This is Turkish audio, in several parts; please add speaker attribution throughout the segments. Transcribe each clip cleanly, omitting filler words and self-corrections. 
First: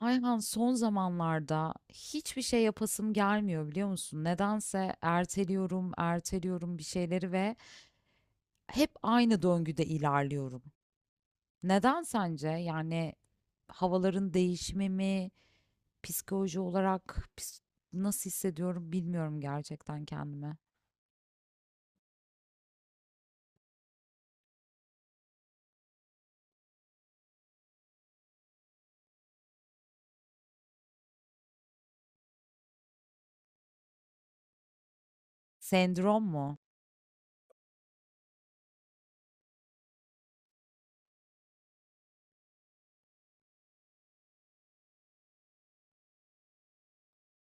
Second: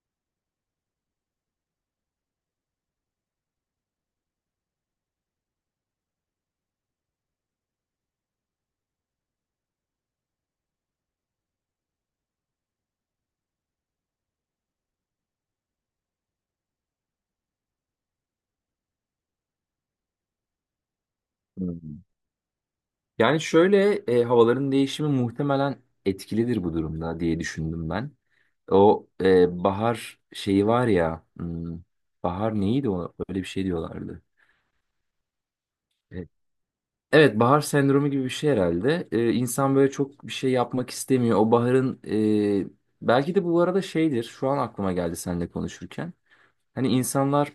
Speaker 1: Ayhan, son zamanlarda hiçbir şey yapasım gelmiyor, biliyor musun? Nedense erteliyorum, erteliyorum bir şeyleri ve hep aynı döngüde ilerliyorum. Neden sence? Yani havaların değişimi mi, psikoloji olarak nasıl hissediyorum bilmiyorum gerçekten kendimi.
Speaker 2: Hmm. Yani şöyle havaların değişimi muhtemelen etkilidir bu durumda diye düşündüm ben. O bahar şeyi var ya, bahar neydi o? Öyle bir şey diyorlardı. E,
Speaker 1: Sendrom mu?
Speaker 2: Evet, bahar sendromu gibi bir şey herhalde. İnsan böyle çok bir şey yapmak istemiyor. O baharın e, belki de bu arada şeydir. Şu an aklıma geldi seninle konuşurken. Hani insanlar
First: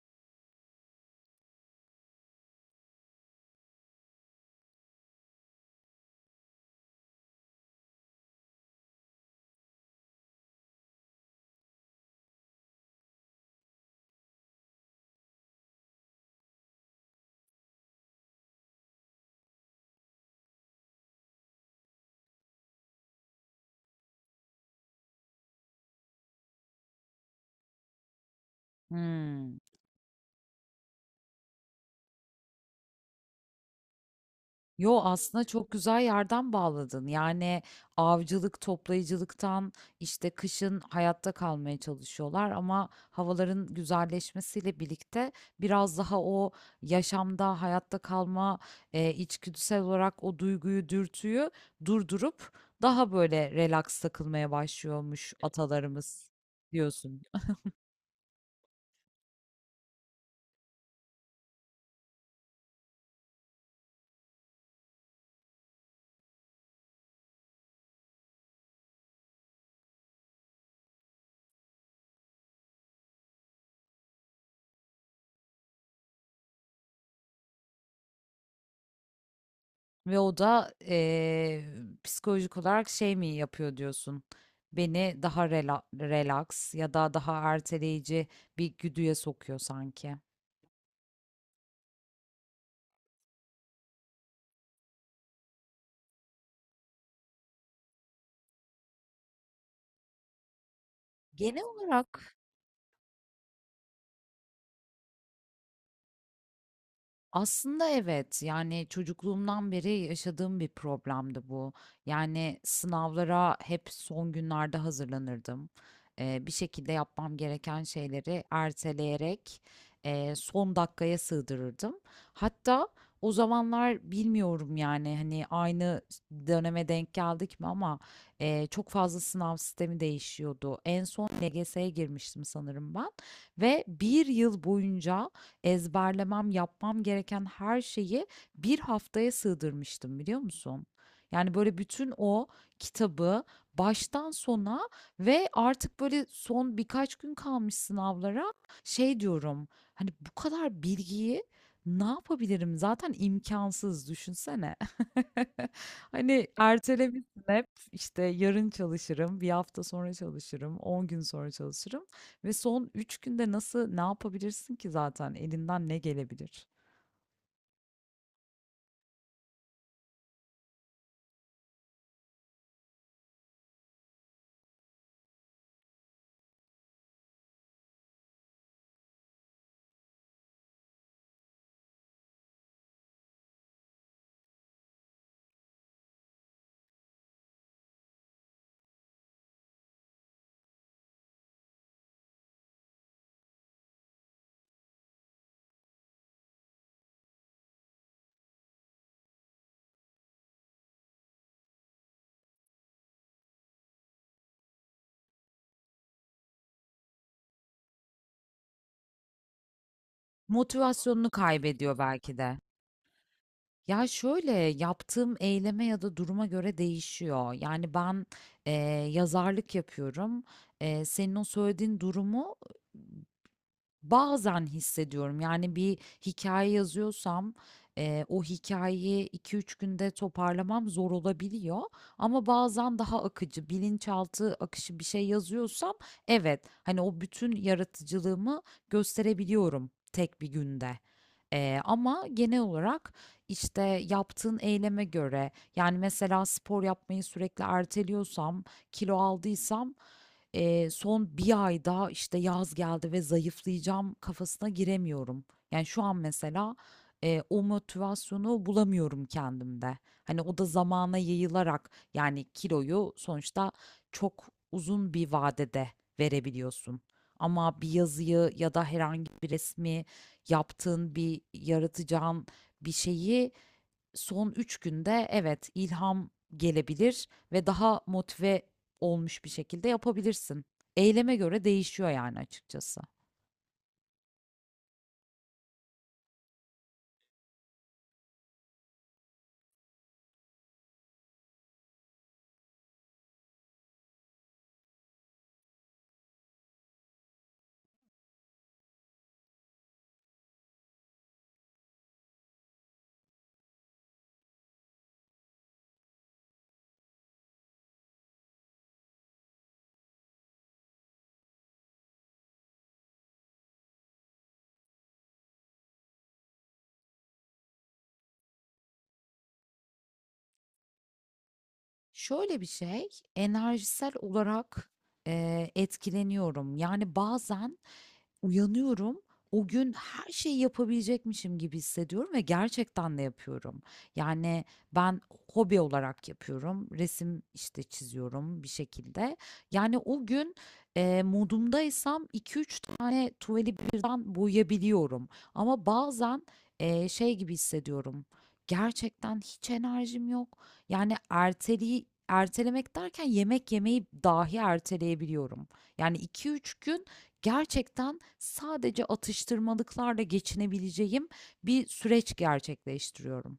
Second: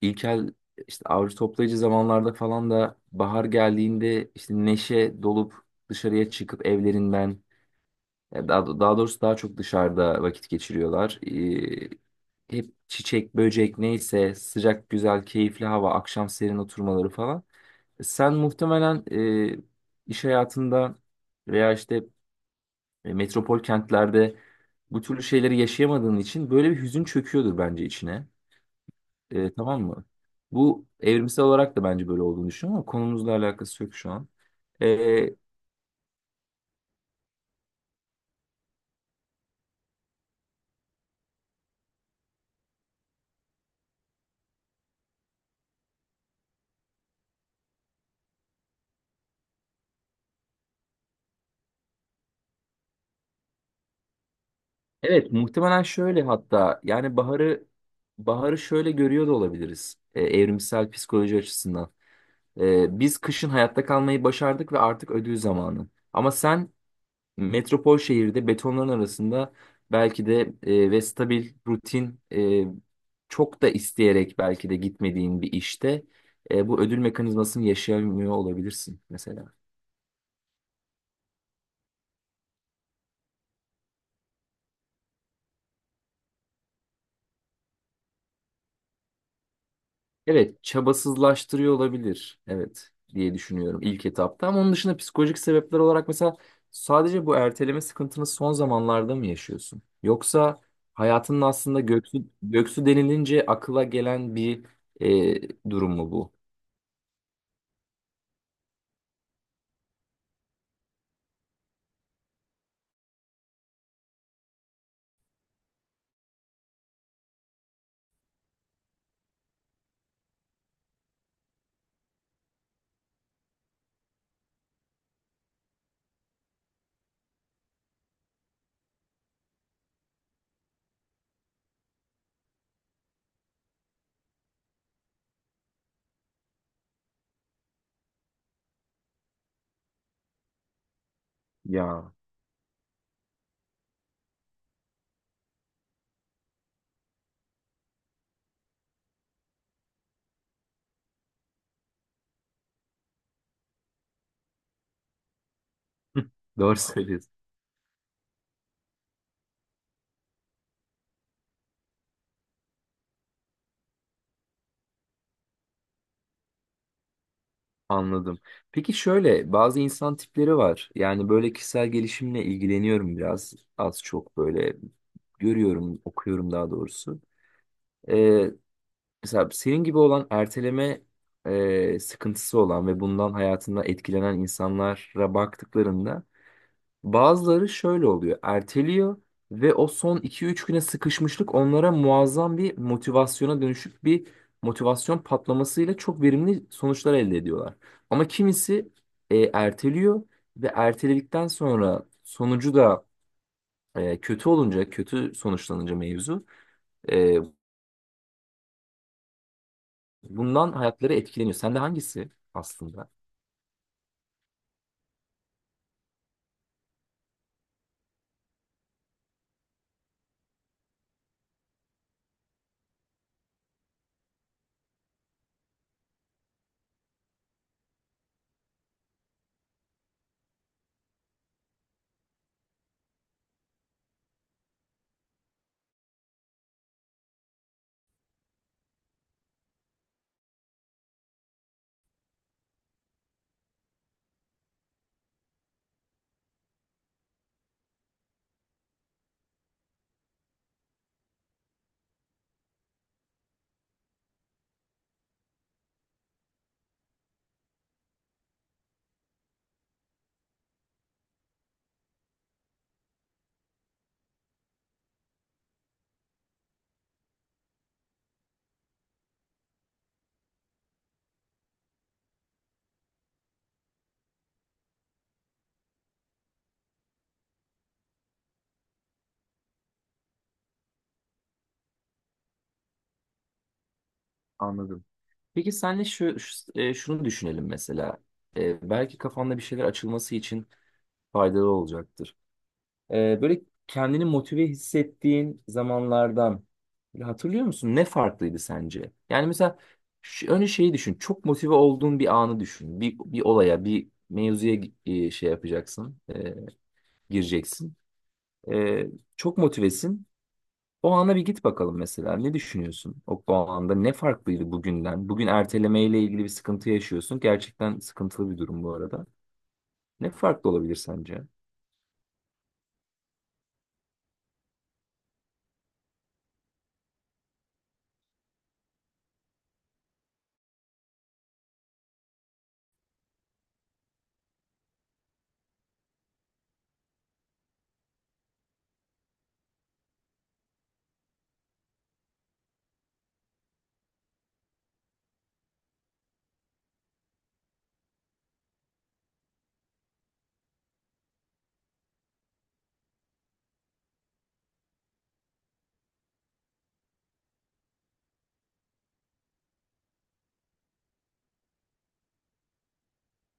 Speaker 2: İlkel işte avcı toplayıcı zamanlarda falan da bahar geldiğinde işte neşe dolup dışarıya çıkıp evlerinden ya daha doğrusu daha çok dışarıda vakit geçiriyorlar. Hep çiçek, böcek neyse sıcak, güzel, keyifli hava, akşam serin oturmaları falan. Sen muhtemelen e, iş hayatında veya işte metropol kentlerde bu türlü şeyleri yaşayamadığın için böyle bir hüzün çöküyordur bence içine.
Speaker 1: Hmm.
Speaker 2: Tamam mı? Bu evrimsel olarak da bence böyle olduğunu düşünüyorum ama konumuzla alakası yok şu an.
Speaker 1: Yo,
Speaker 2: E,
Speaker 1: aslında çok güzel yerden bağladın. Yani avcılık, toplayıcılıktan işte kışın hayatta kalmaya çalışıyorlar ama havaların güzelleşmesiyle birlikte biraz daha o yaşamda hayatta kalma içgüdüsel olarak o duyguyu, dürtüyü durdurup daha böyle relax takılmaya
Speaker 2: evet,
Speaker 1: başlıyormuş
Speaker 2: muhtemelen şöyle,
Speaker 1: atalarımız
Speaker 2: hatta yani
Speaker 1: diyorsun.
Speaker 2: baharı şöyle görüyor da olabiliriz evrimsel psikoloji açısından. Biz kışın hayatta kalmayı başardık ve artık ödül zamanı. Ama sen metropol şehirde betonların arasında belki de ve stabil, rutin, çok da isteyerek belki de gitmediğin bir işte bu ödül mekanizmasını yaşayamıyor olabilirsin mesela.
Speaker 1: Ve o da psikolojik olarak şey mi yapıyor diyorsun? Beni daha relax ya da daha erteleyici bir güdüye sokuyor sanki.
Speaker 2: Evet, çabasızlaştırıyor olabilir. Evet diye düşünüyorum ilk etapta. Ama onun dışında psikolojik sebepler olarak mesela sadece bu erteleme sıkıntını son zamanlarda mı yaşıyorsun? Yoksa hayatının
Speaker 1: Genel
Speaker 2: aslında
Speaker 1: olarak.
Speaker 2: göksü denilince akıla gelen bir durum mu bu?
Speaker 1: Aslında evet, yani çocukluğumdan beri yaşadığım bir problemdi bu. Yani sınavlara hep son günlerde hazırlanırdım. Bir şekilde yapmam gereken şeyleri erteleyerek son dakikaya sığdırırdım. Hatta o zamanlar bilmiyorum yani hani aynı döneme denk geldik mi ama çok fazla sınav sistemi değişiyordu. En son LGS'ye girmiştim sanırım ben ve bir yıl boyunca ezberlemem, yapmam gereken her şeyi bir haftaya sığdırmıştım, biliyor musun? Yani böyle, bütün
Speaker 2: Ya
Speaker 1: o kitabı baştan sona ve artık böyle son birkaç gün kalmış sınavlara şey diyorum, hani bu kadar bilgiyi ne yapabilirim? Zaten imkansız, düşünsene.
Speaker 2: hı,
Speaker 1: Hani
Speaker 2: doğru
Speaker 1: ertelemişsin
Speaker 2: söylüyorsun.
Speaker 1: hep, işte yarın çalışırım, bir hafta sonra çalışırım, 10 gün sonra çalışırım. Ve son 3 günde nasıl ne yapabilirsin ki, zaten elinden ne gelebilir?
Speaker 2: Anladım. Peki şöyle bazı insan tipleri var. Yani böyle kişisel gelişimle ilgileniyorum biraz. Az çok böyle görüyorum, okuyorum daha doğrusu. Ee, Mesela senin gibi olan erteleme sıkıntısı olan ve bundan hayatında etkilenen insanlara baktıklarında bazıları şöyle oluyor. Erteliyor ve o son iki üç güne sıkışmışlık onlara muazzam bir motivasyona dönüşüp bir motivasyon patlamasıyla çok verimli sonuçlar elde ediyorlar. Ama kimisi erteliyor ve erteledikten sonra sonucu da kötü olunca, kötü sonuçlanınca mevzu e, bundan hayatları
Speaker 1: Motivasyonunu
Speaker 2: etkileniyor. Sen de
Speaker 1: kaybediyor
Speaker 2: hangisi
Speaker 1: belki de.
Speaker 2: aslında?
Speaker 1: Ya, şöyle, yaptığım eyleme ya da duruma göre değişiyor. Yani ben e, yazarlık yapıyorum. Senin o söylediğin durumu bazen hissediyorum. Yani bir hikaye yazıyorsam o hikayeyi 2 3 günde toparlamam zor olabiliyor ama bazen daha akıcı, bilinçaltı akışı bir şey yazıyorsam evet, hani, o bütün yaratıcılığımı gösterebiliyorum tek bir günde. Ama genel olarak, işte, yaptığın eyleme göre yani, mesela spor yapmayı sürekli erteliyorsam, kilo aldıysam son 1 ayda, işte, yaz geldi ve zayıflayacağım kafasına giremiyorum. Yani şu an mesela o motivasyonu bulamıyorum kendimde. Hani o da zamana yayılarak, yani kiloyu sonuçta çok uzun bir vadede verebiliyorsun. Ama bir yazıyı ya da herhangi bir resmi yaptığın, bir yaratacağın bir şeyi son 3 günde, evet, ilham gelebilir ve daha motive olmuş bir şekilde yapabilirsin. Eyleme göre değişiyor yani, açıkçası.
Speaker 2: Anladım. Peki senle şunu düşünelim mesela. Belki kafanda bir şeyler açılması için faydalı olacaktır. Böyle kendini motive hissettiğin zamanlardan böyle hatırlıyor musun? Ne farklıydı sence? Yani mesela şu, önce şeyi düşün. Çok motive olduğun bir anı düşün. Bir olaya, bir mevzuya şey yapacaksın, gireceksin. E, Çok motivesin. O ana bir git bakalım mesela. Ne düşünüyorsun? O anda ne farklıydı bugünden? Bugün ertelemeyle ilgili bir sıkıntı yaşıyorsun. Gerçekten sıkıntılı bir durum bu arada. Ne farklı olabilir sence?
Speaker 1: Şöyle bir şey, enerjisel olarak etkileniyorum. Yani bazen uyanıyorum. O gün her şeyi yapabilecekmişim gibi hissediyorum ve gerçekten de yapıyorum. Yani ben hobi olarak yapıyorum. Resim işte çiziyorum bir şekilde. Yani o gün modumdaysam 2 3 tane tuvali birden boyayabiliyorum. Ama bazen şey gibi hissediyorum. Gerçekten hiç enerjim yok. Yani erteliği ertelemek derken yemek yemeyi dahi erteleyebiliyorum. Yani 2 3 gün gerçekten sadece atıştırmalıklarla geçinebileceğim bir süreç gerçekleştiriyorum.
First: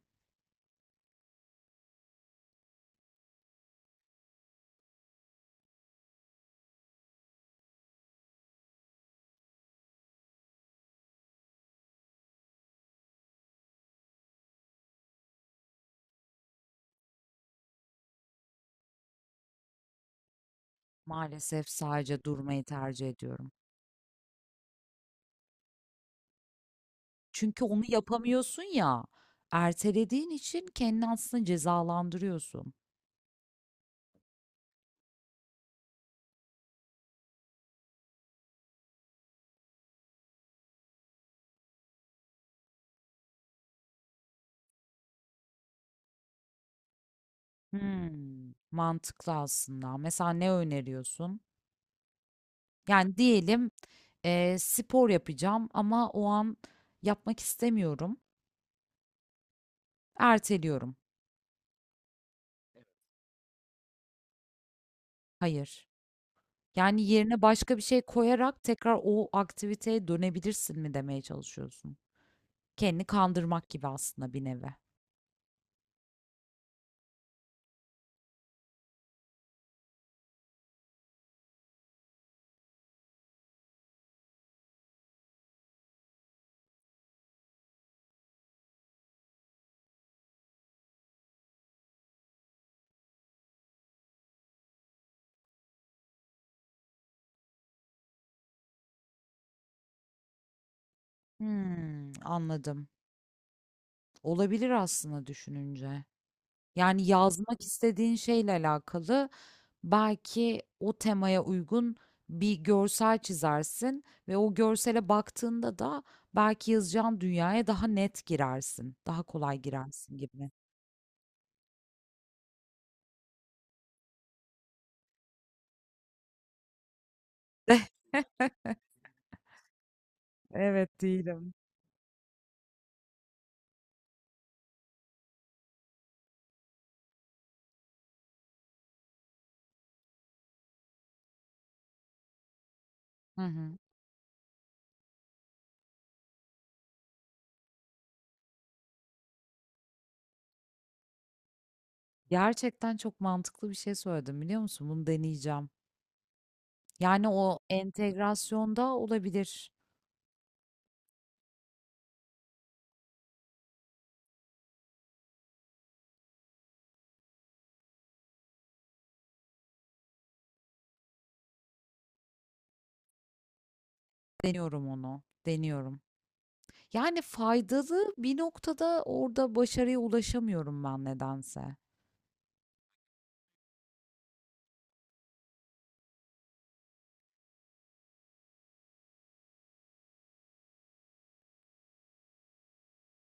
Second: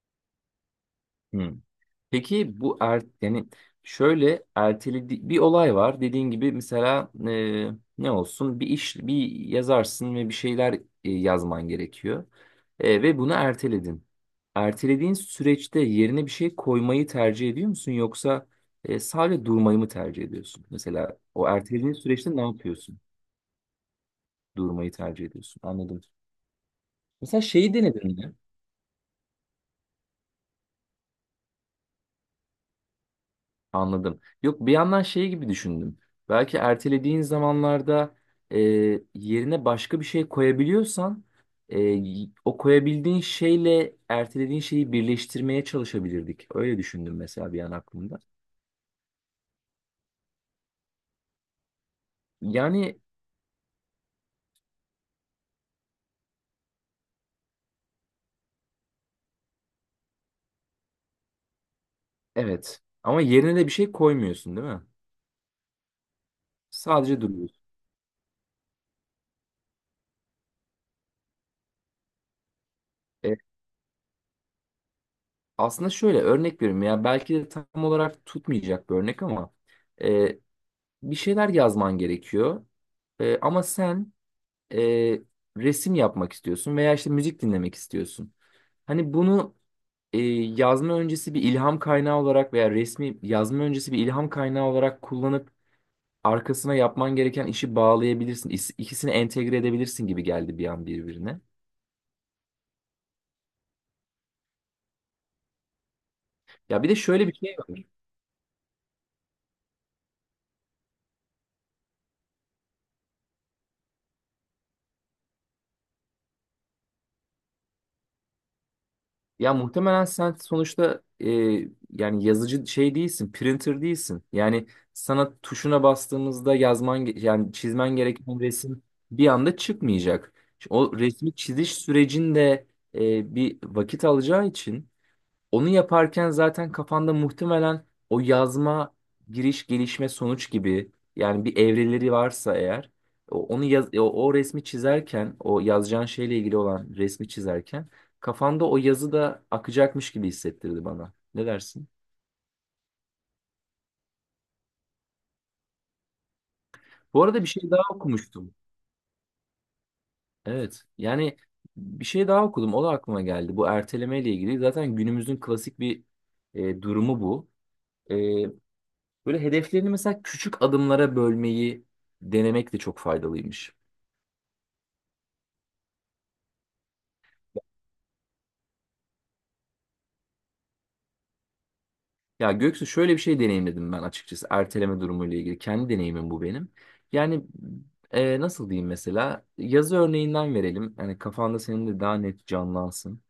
Speaker 2: Peki bu yani şöyle erteledi bir olay var. Dediğin gibi mesela ne olsun bir iş, bir yazarsın ve bir şeyler yazman gerekiyor. Ve bunu erteledin. Ertelediğin süreçte yerine bir şey koymayı tercih ediyor musun, yoksa sadece durmayı mı tercih ediyorsun? Mesela o
Speaker 1: Maalesef
Speaker 2: ertelediğin
Speaker 1: sadece
Speaker 2: süreçte ne
Speaker 1: durmayı
Speaker 2: yapıyorsun?
Speaker 1: tercih ediyorum.
Speaker 2: Durmayı tercih ediyorsun. Anladım. Mesela
Speaker 1: Çünkü
Speaker 2: şeyi
Speaker 1: onu
Speaker 2: denedin mi?
Speaker 1: yapamıyorsun ya, ertelediğin için kendini aslında cezalandırıyorsun.
Speaker 2: Anladım. Yok, bir yandan şey gibi düşündüm. Belki ertelediğin zamanlarda e, yerine başka bir şey koyabiliyorsan o koyabildiğin şeyle ertelediğin şeyi birleştirmeye çalışabilirdik. Öyle düşündüm mesela bir an aklımda.
Speaker 1: Mantıklı aslında. Mesela ne öneriyorsun?
Speaker 2: Yani
Speaker 1: Yani diyelim spor yapacağım ama o an yapmak istemiyorum. Erteliyorum.
Speaker 2: evet, ama yerine de bir şey koymuyorsun değil mi?
Speaker 1: Hayır. Yani
Speaker 2: Sadece
Speaker 1: yerine
Speaker 2: duruyorsun.
Speaker 1: başka bir şey koyarak tekrar o aktiviteye dönebilirsin mi demeye çalışıyorsun? Kendini
Speaker 2: E,
Speaker 1: kandırmak gibi aslında, bir nevi.
Speaker 2: Aslında şöyle örnek veriyorum ya, belki de tam olarak tutmayacak bir örnek ama e, bir şeyler yazman gerekiyor. Ama sen e, resim yapmak istiyorsun veya işte müzik dinlemek istiyorsun. Hani bunu e, yazma öncesi bir ilham kaynağı olarak veya resmi yazma öncesi bir ilham kaynağı olarak kullanıp arkasına yapman gereken işi bağlayabilirsin. İkisini entegre edebilirsin gibi geldi bir an birbirine.
Speaker 1: Anladım. Olabilir aslında, düşününce.
Speaker 2: Ya bir de
Speaker 1: Yani
Speaker 2: şöyle bir şey
Speaker 1: yazmak
Speaker 2: var.
Speaker 1: istediğin şeyle alakalı belki o temaya uygun bir görsel çizersin ve o görsele baktığında da belki yazacağın dünyaya daha net girersin, daha
Speaker 2: Ya
Speaker 1: kolay
Speaker 2: muhtemelen
Speaker 1: girersin
Speaker 2: sen
Speaker 1: gibi.
Speaker 2: sonuçta yani yazıcı şey değilsin, printer değilsin. Yani sana tuşuna bastığımızda yani çizmen gereken resim bir anda çıkmayacak. O
Speaker 1: Evet,
Speaker 2: resmi
Speaker 1: değilim.
Speaker 2: çiziş sürecinde bir vakit alacağı için onu yaparken zaten kafanda muhtemelen o yazma, giriş, gelişme, sonuç gibi, yani bir evreleri varsa eğer
Speaker 1: Hı
Speaker 2: onu
Speaker 1: hı.
Speaker 2: yaz, o resmi çizerken, o yazacağın şeyle ilgili olan resmi çizerken kafanda o yazı da akacakmış gibi hissettirdi bana. Ne dersin?
Speaker 1: Gerçekten çok mantıklı bir şey söyledim, biliyor musun? Bunu deneyeceğim.
Speaker 2: Bu
Speaker 1: Yani
Speaker 2: arada bir
Speaker 1: o
Speaker 2: şey daha okumuştum.
Speaker 1: entegrasyonda olabilir.
Speaker 2: Evet. Yani bir şey daha okudum. O da aklıma geldi. Bu erteleme ile ilgili. Zaten günümüzün klasik bir durumu bu. E, Böyle hedeflerini mesela küçük adımlara bölmeyi denemek de çok faydalıymış.
Speaker 1: Deniyorum onu. Deniyorum. Yani faydalı bir noktada orada başarıya ulaşamıyorum ben nedense.
Speaker 2: Ya Göksu, şöyle bir şey deneyimledim ben açıkçası erteleme durumuyla ilgili. Kendi deneyimim bu benim. Yani nasıl diyeyim, mesela yazı örneğinden verelim. Yani kafanda senin de daha net canlansın.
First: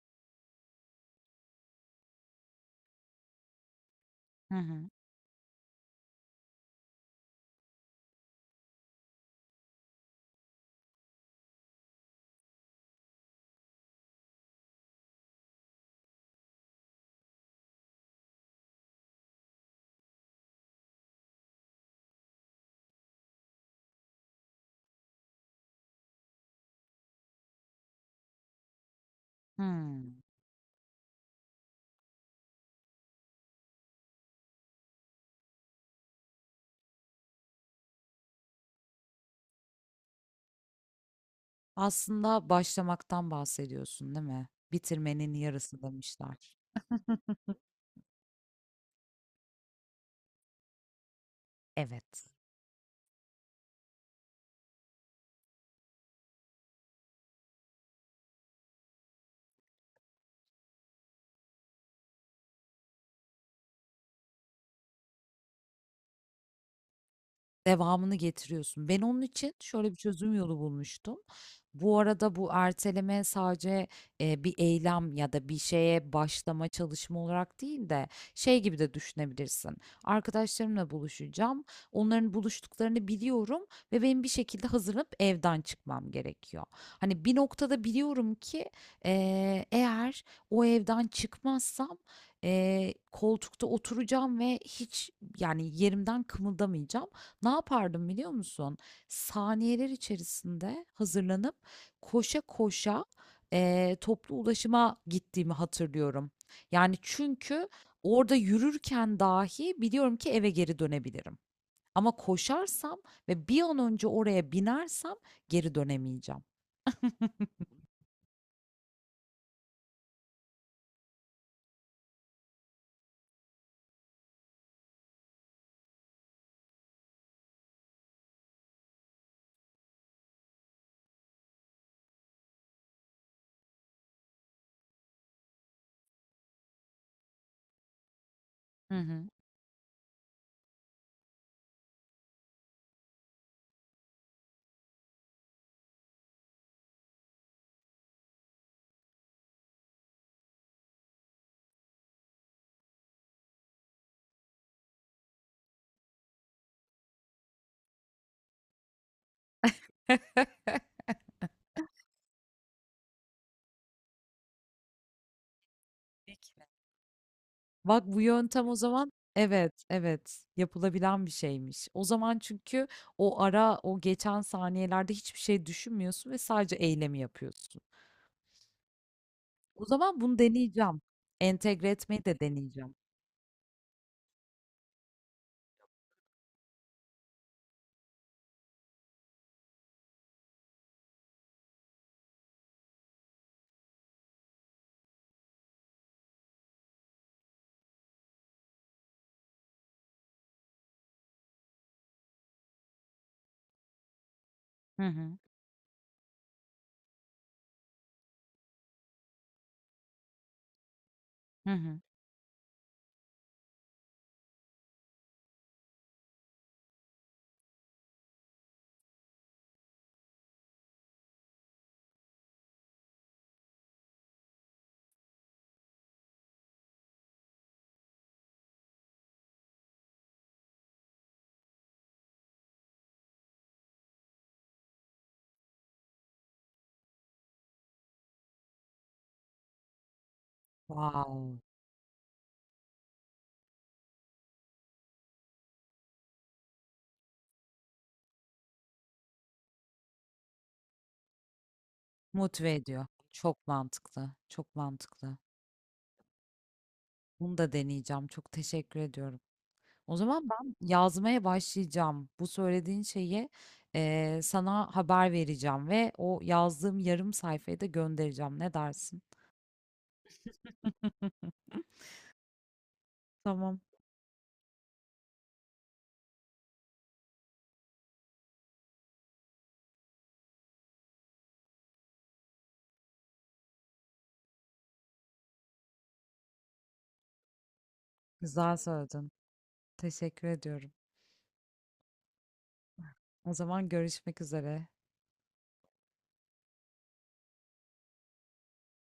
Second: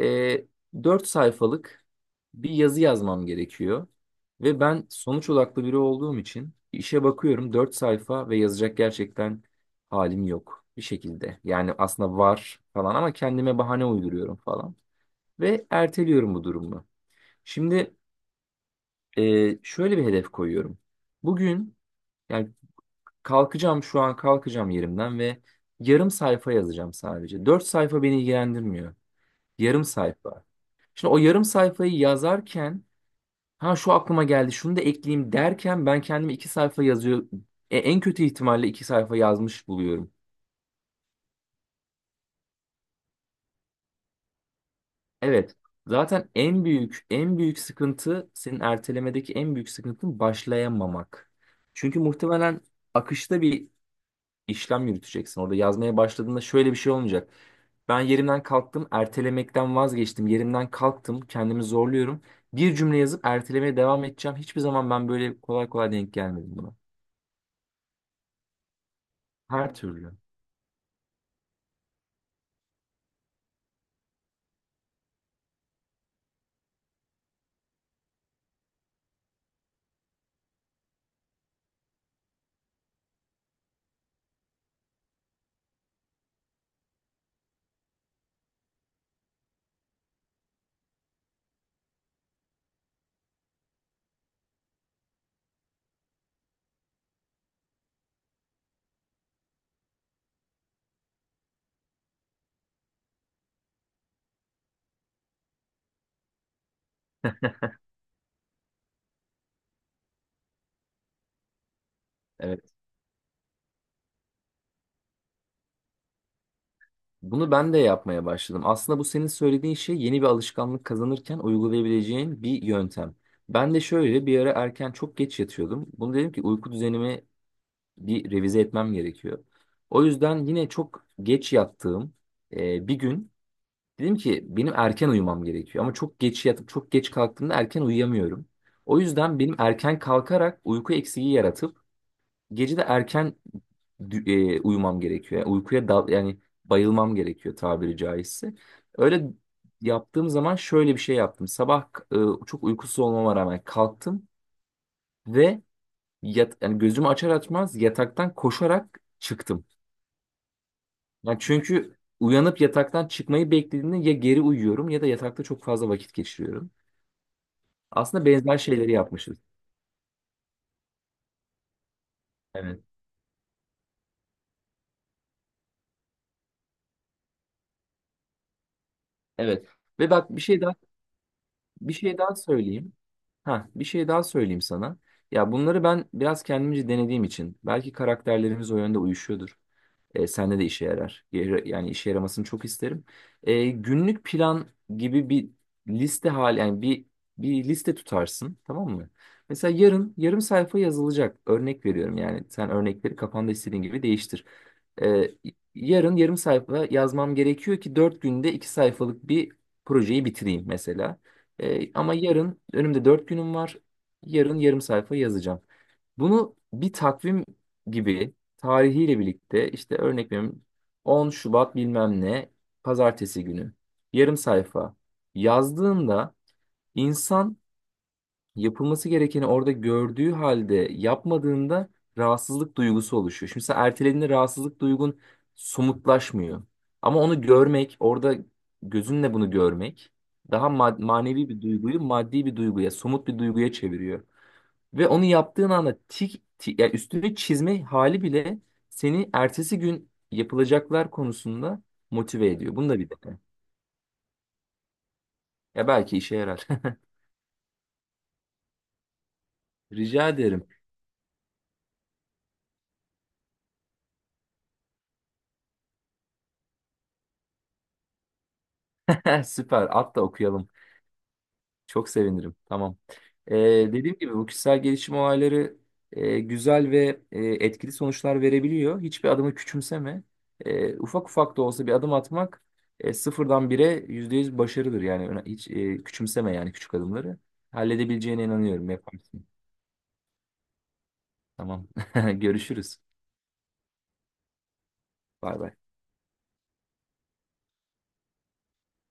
Speaker 2: E, 4 sayfalık bir yazı yazmam gerekiyor.
Speaker 1: Hı
Speaker 2: Ve ben
Speaker 1: hı.
Speaker 2: sonuç odaklı biri olduğum için işe bakıyorum, 4 sayfa ve yazacak gerçekten halim yok bir şekilde. Yani aslında var falan, ama kendime bahane uyduruyorum falan. Ve erteliyorum bu durumu. Şimdi şöyle bir hedef koyuyorum. Bugün, yani kalkacağım şu an, kalkacağım yerimden ve yarım sayfa yazacağım sadece. 4 sayfa beni ilgilendirmiyor. Yarım
Speaker 1: Hmm.
Speaker 2: sayfa. Şimdi o yarım sayfayı yazarken, ha şu aklıma geldi şunu da ekleyeyim derken ben kendimi 2 sayfa yazıyor, en kötü ihtimalle 2 sayfa yazmış buluyorum.
Speaker 1: Aslında başlamaktan bahsediyorsun, değil mi? Bitirmenin
Speaker 2: Evet.
Speaker 1: yarısı
Speaker 2: Zaten
Speaker 1: demişler.
Speaker 2: en büyük sıkıntı, senin ertelemedeki en büyük sıkıntın başlayamamak. Çünkü
Speaker 1: Evet.
Speaker 2: muhtemelen akışta bir işlem yürüteceksin. Orada yazmaya başladığında şöyle bir şey olmayacak. Ben yerimden kalktım, ertelemekten vazgeçtim. Yerimden kalktım, kendimi zorluyorum. Bir cümle yazıp ertelemeye devam edeceğim. Hiçbir zaman ben böyle kolay kolay denk gelmedim buna.
Speaker 1: Devamını getiriyorsun. Ben onun için
Speaker 2: Her
Speaker 1: şöyle bir
Speaker 2: türlü.
Speaker 1: çözüm yolu bulmuştum. Bu arada bu erteleme sadece bir eylem ya da bir şeye başlama çalışma olarak değil de şey gibi de düşünebilirsin. Arkadaşlarımla buluşacağım. Onların buluştuklarını biliyorum ve benim bir şekilde hazırlanıp evden çıkmam gerekiyor. Hani bir noktada biliyorum ki eğer o evden çıkmazsam koltukta oturacağım ve hiç, yani, yerimden kımıldamayacağım. Ne yapardım, biliyor musun? Saniyeler içerisinde hazırlanıp koşa koşa toplu ulaşıma gittiğimi hatırlıyorum. Yani çünkü orada yürürken dahi biliyorum ki eve geri dönebilirim. Ama
Speaker 2: Evet.
Speaker 1: koşarsam ve bir an önce oraya binersem geri dönemeyeceğim.
Speaker 2: Bunu ben de yapmaya başladım. Aslında bu senin söylediğin şey yeni bir alışkanlık kazanırken uygulayabileceğin bir yöntem. Ben de şöyle bir ara erken çok geç yatıyordum. Bunu dedim ki uyku düzenimi bir revize etmem gerekiyor. O yüzden yine çok geç yattığım bir gün dedim ki benim erken uyumam gerekiyor, ama çok geç yatıp çok geç kalktığımda erken uyuyamıyorum.
Speaker 1: Hı
Speaker 2: O
Speaker 1: hı.
Speaker 2: yüzden benim erken kalkarak uyku eksiği yaratıp gece de erken uyumam gerekiyor. Yani uykuya dal, yani bayılmam gerekiyor tabiri caizse. Öyle yaptığım zaman şöyle bir şey yaptım. Sabah çok uykusuz olmama rağmen kalktım ve yani gözümü açar açmaz yataktan koşarak çıktım. Yani çünkü uyanıp yataktan çıkmayı beklediğimde ya geri uyuyorum ya da yatakta çok fazla vakit geçiriyorum.
Speaker 1: Bak, bu
Speaker 2: Aslında benzer
Speaker 1: yöntem o
Speaker 2: şeyleri
Speaker 1: zaman,
Speaker 2: yapmışız.
Speaker 1: evet evet, yapılabilen bir şeymiş. O zaman,
Speaker 2: Evet.
Speaker 1: çünkü o ara, o geçen saniyelerde hiçbir şey düşünmüyorsun ve sadece eylemi yapıyorsun.
Speaker 2: Evet.
Speaker 1: O
Speaker 2: Ve
Speaker 1: zaman
Speaker 2: bak,
Speaker 1: bunu deneyeceğim. Entegre
Speaker 2: bir şey
Speaker 1: etmeyi
Speaker 2: daha
Speaker 1: de
Speaker 2: söyleyeyim.
Speaker 1: deneyeceğim.
Speaker 2: Ha, bir şey daha söyleyeyim sana. Ya bunları ben biraz kendimce denediğim için belki karakterlerimiz o yönde uyuşuyordur. Sende de işe yarar. Yani işe yaramasını çok isterim. Günlük plan gibi bir liste hali, yani bir liste tutarsın, tamam mı? Mesela yarın yarım sayfa yazılacak. Örnek veriyorum, yani sen örnekleri kafanda istediğin gibi değiştir.
Speaker 1: Hı
Speaker 2: E,
Speaker 1: hı.
Speaker 2: Yarın yarım sayfa yazmam gerekiyor ki 4 günde 2 sayfalık bir projeyi bitireyim mesela.
Speaker 1: Hı hı.
Speaker 2: Ama yarın önümde 4 günüm var. Yarın yarım sayfa yazacağım. Bunu bir takvim gibi tarihiyle birlikte, işte örnek veriyorum, 10 Şubat bilmem ne pazartesi günü yarım sayfa yazdığında, insan yapılması gerekeni orada gördüğü halde yapmadığında rahatsızlık duygusu oluşuyor. Şimdi sen ertelediğinde rahatsızlık duygun somutlaşmıyor. Ama onu görmek, orada gözünle bunu görmek daha manevi
Speaker 1: Wow.
Speaker 2: bir duyguyu maddi bir duyguya, somut bir duyguya çeviriyor. Ve onu yaptığın anda tik, tik, yani üstüne çizme hali bile seni ertesi gün yapılacaklar konusunda motive
Speaker 1: Motive
Speaker 2: ediyor. Bunu da
Speaker 1: ediyor.
Speaker 2: bir dene.
Speaker 1: Çok mantıklı. Çok mantıklı.
Speaker 2: Ya belki işe yarar.
Speaker 1: Bunu da deneyeceğim. Çok teşekkür ediyorum. O
Speaker 2: Rica
Speaker 1: zaman
Speaker 2: ederim.
Speaker 1: ben yazmaya başlayacağım. Bu söylediğin şeyi sana haber vereceğim ve o yazdığım yarım sayfayı da göndereceğim. Ne dersin?
Speaker 2: Süper. At da okuyalım. Çok sevinirim. Tamam. Ee,
Speaker 1: Tamam.
Speaker 2: Dediğim gibi bu kişisel gelişim olayları güzel ve etkili sonuçlar verebiliyor. Hiçbir adımı küçümseme. Ufak ufak da olsa bir adım atmak sıfırdan bire %100 başarıdır. Yani küçümseme yani küçük adımları. Halledebileceğine
Speaker 1: Güzel
Speaker 2: inanıyorum.
Speaker 1: söyledin.
Speaker 2: Yaparsın.
Speaker 1: Teşekkür ediyorum.
Speaker 2: Tamam. Görüşürüz.
Speaker 1: O zaman görüşmek üzere.
Speaker 2: Bay bay.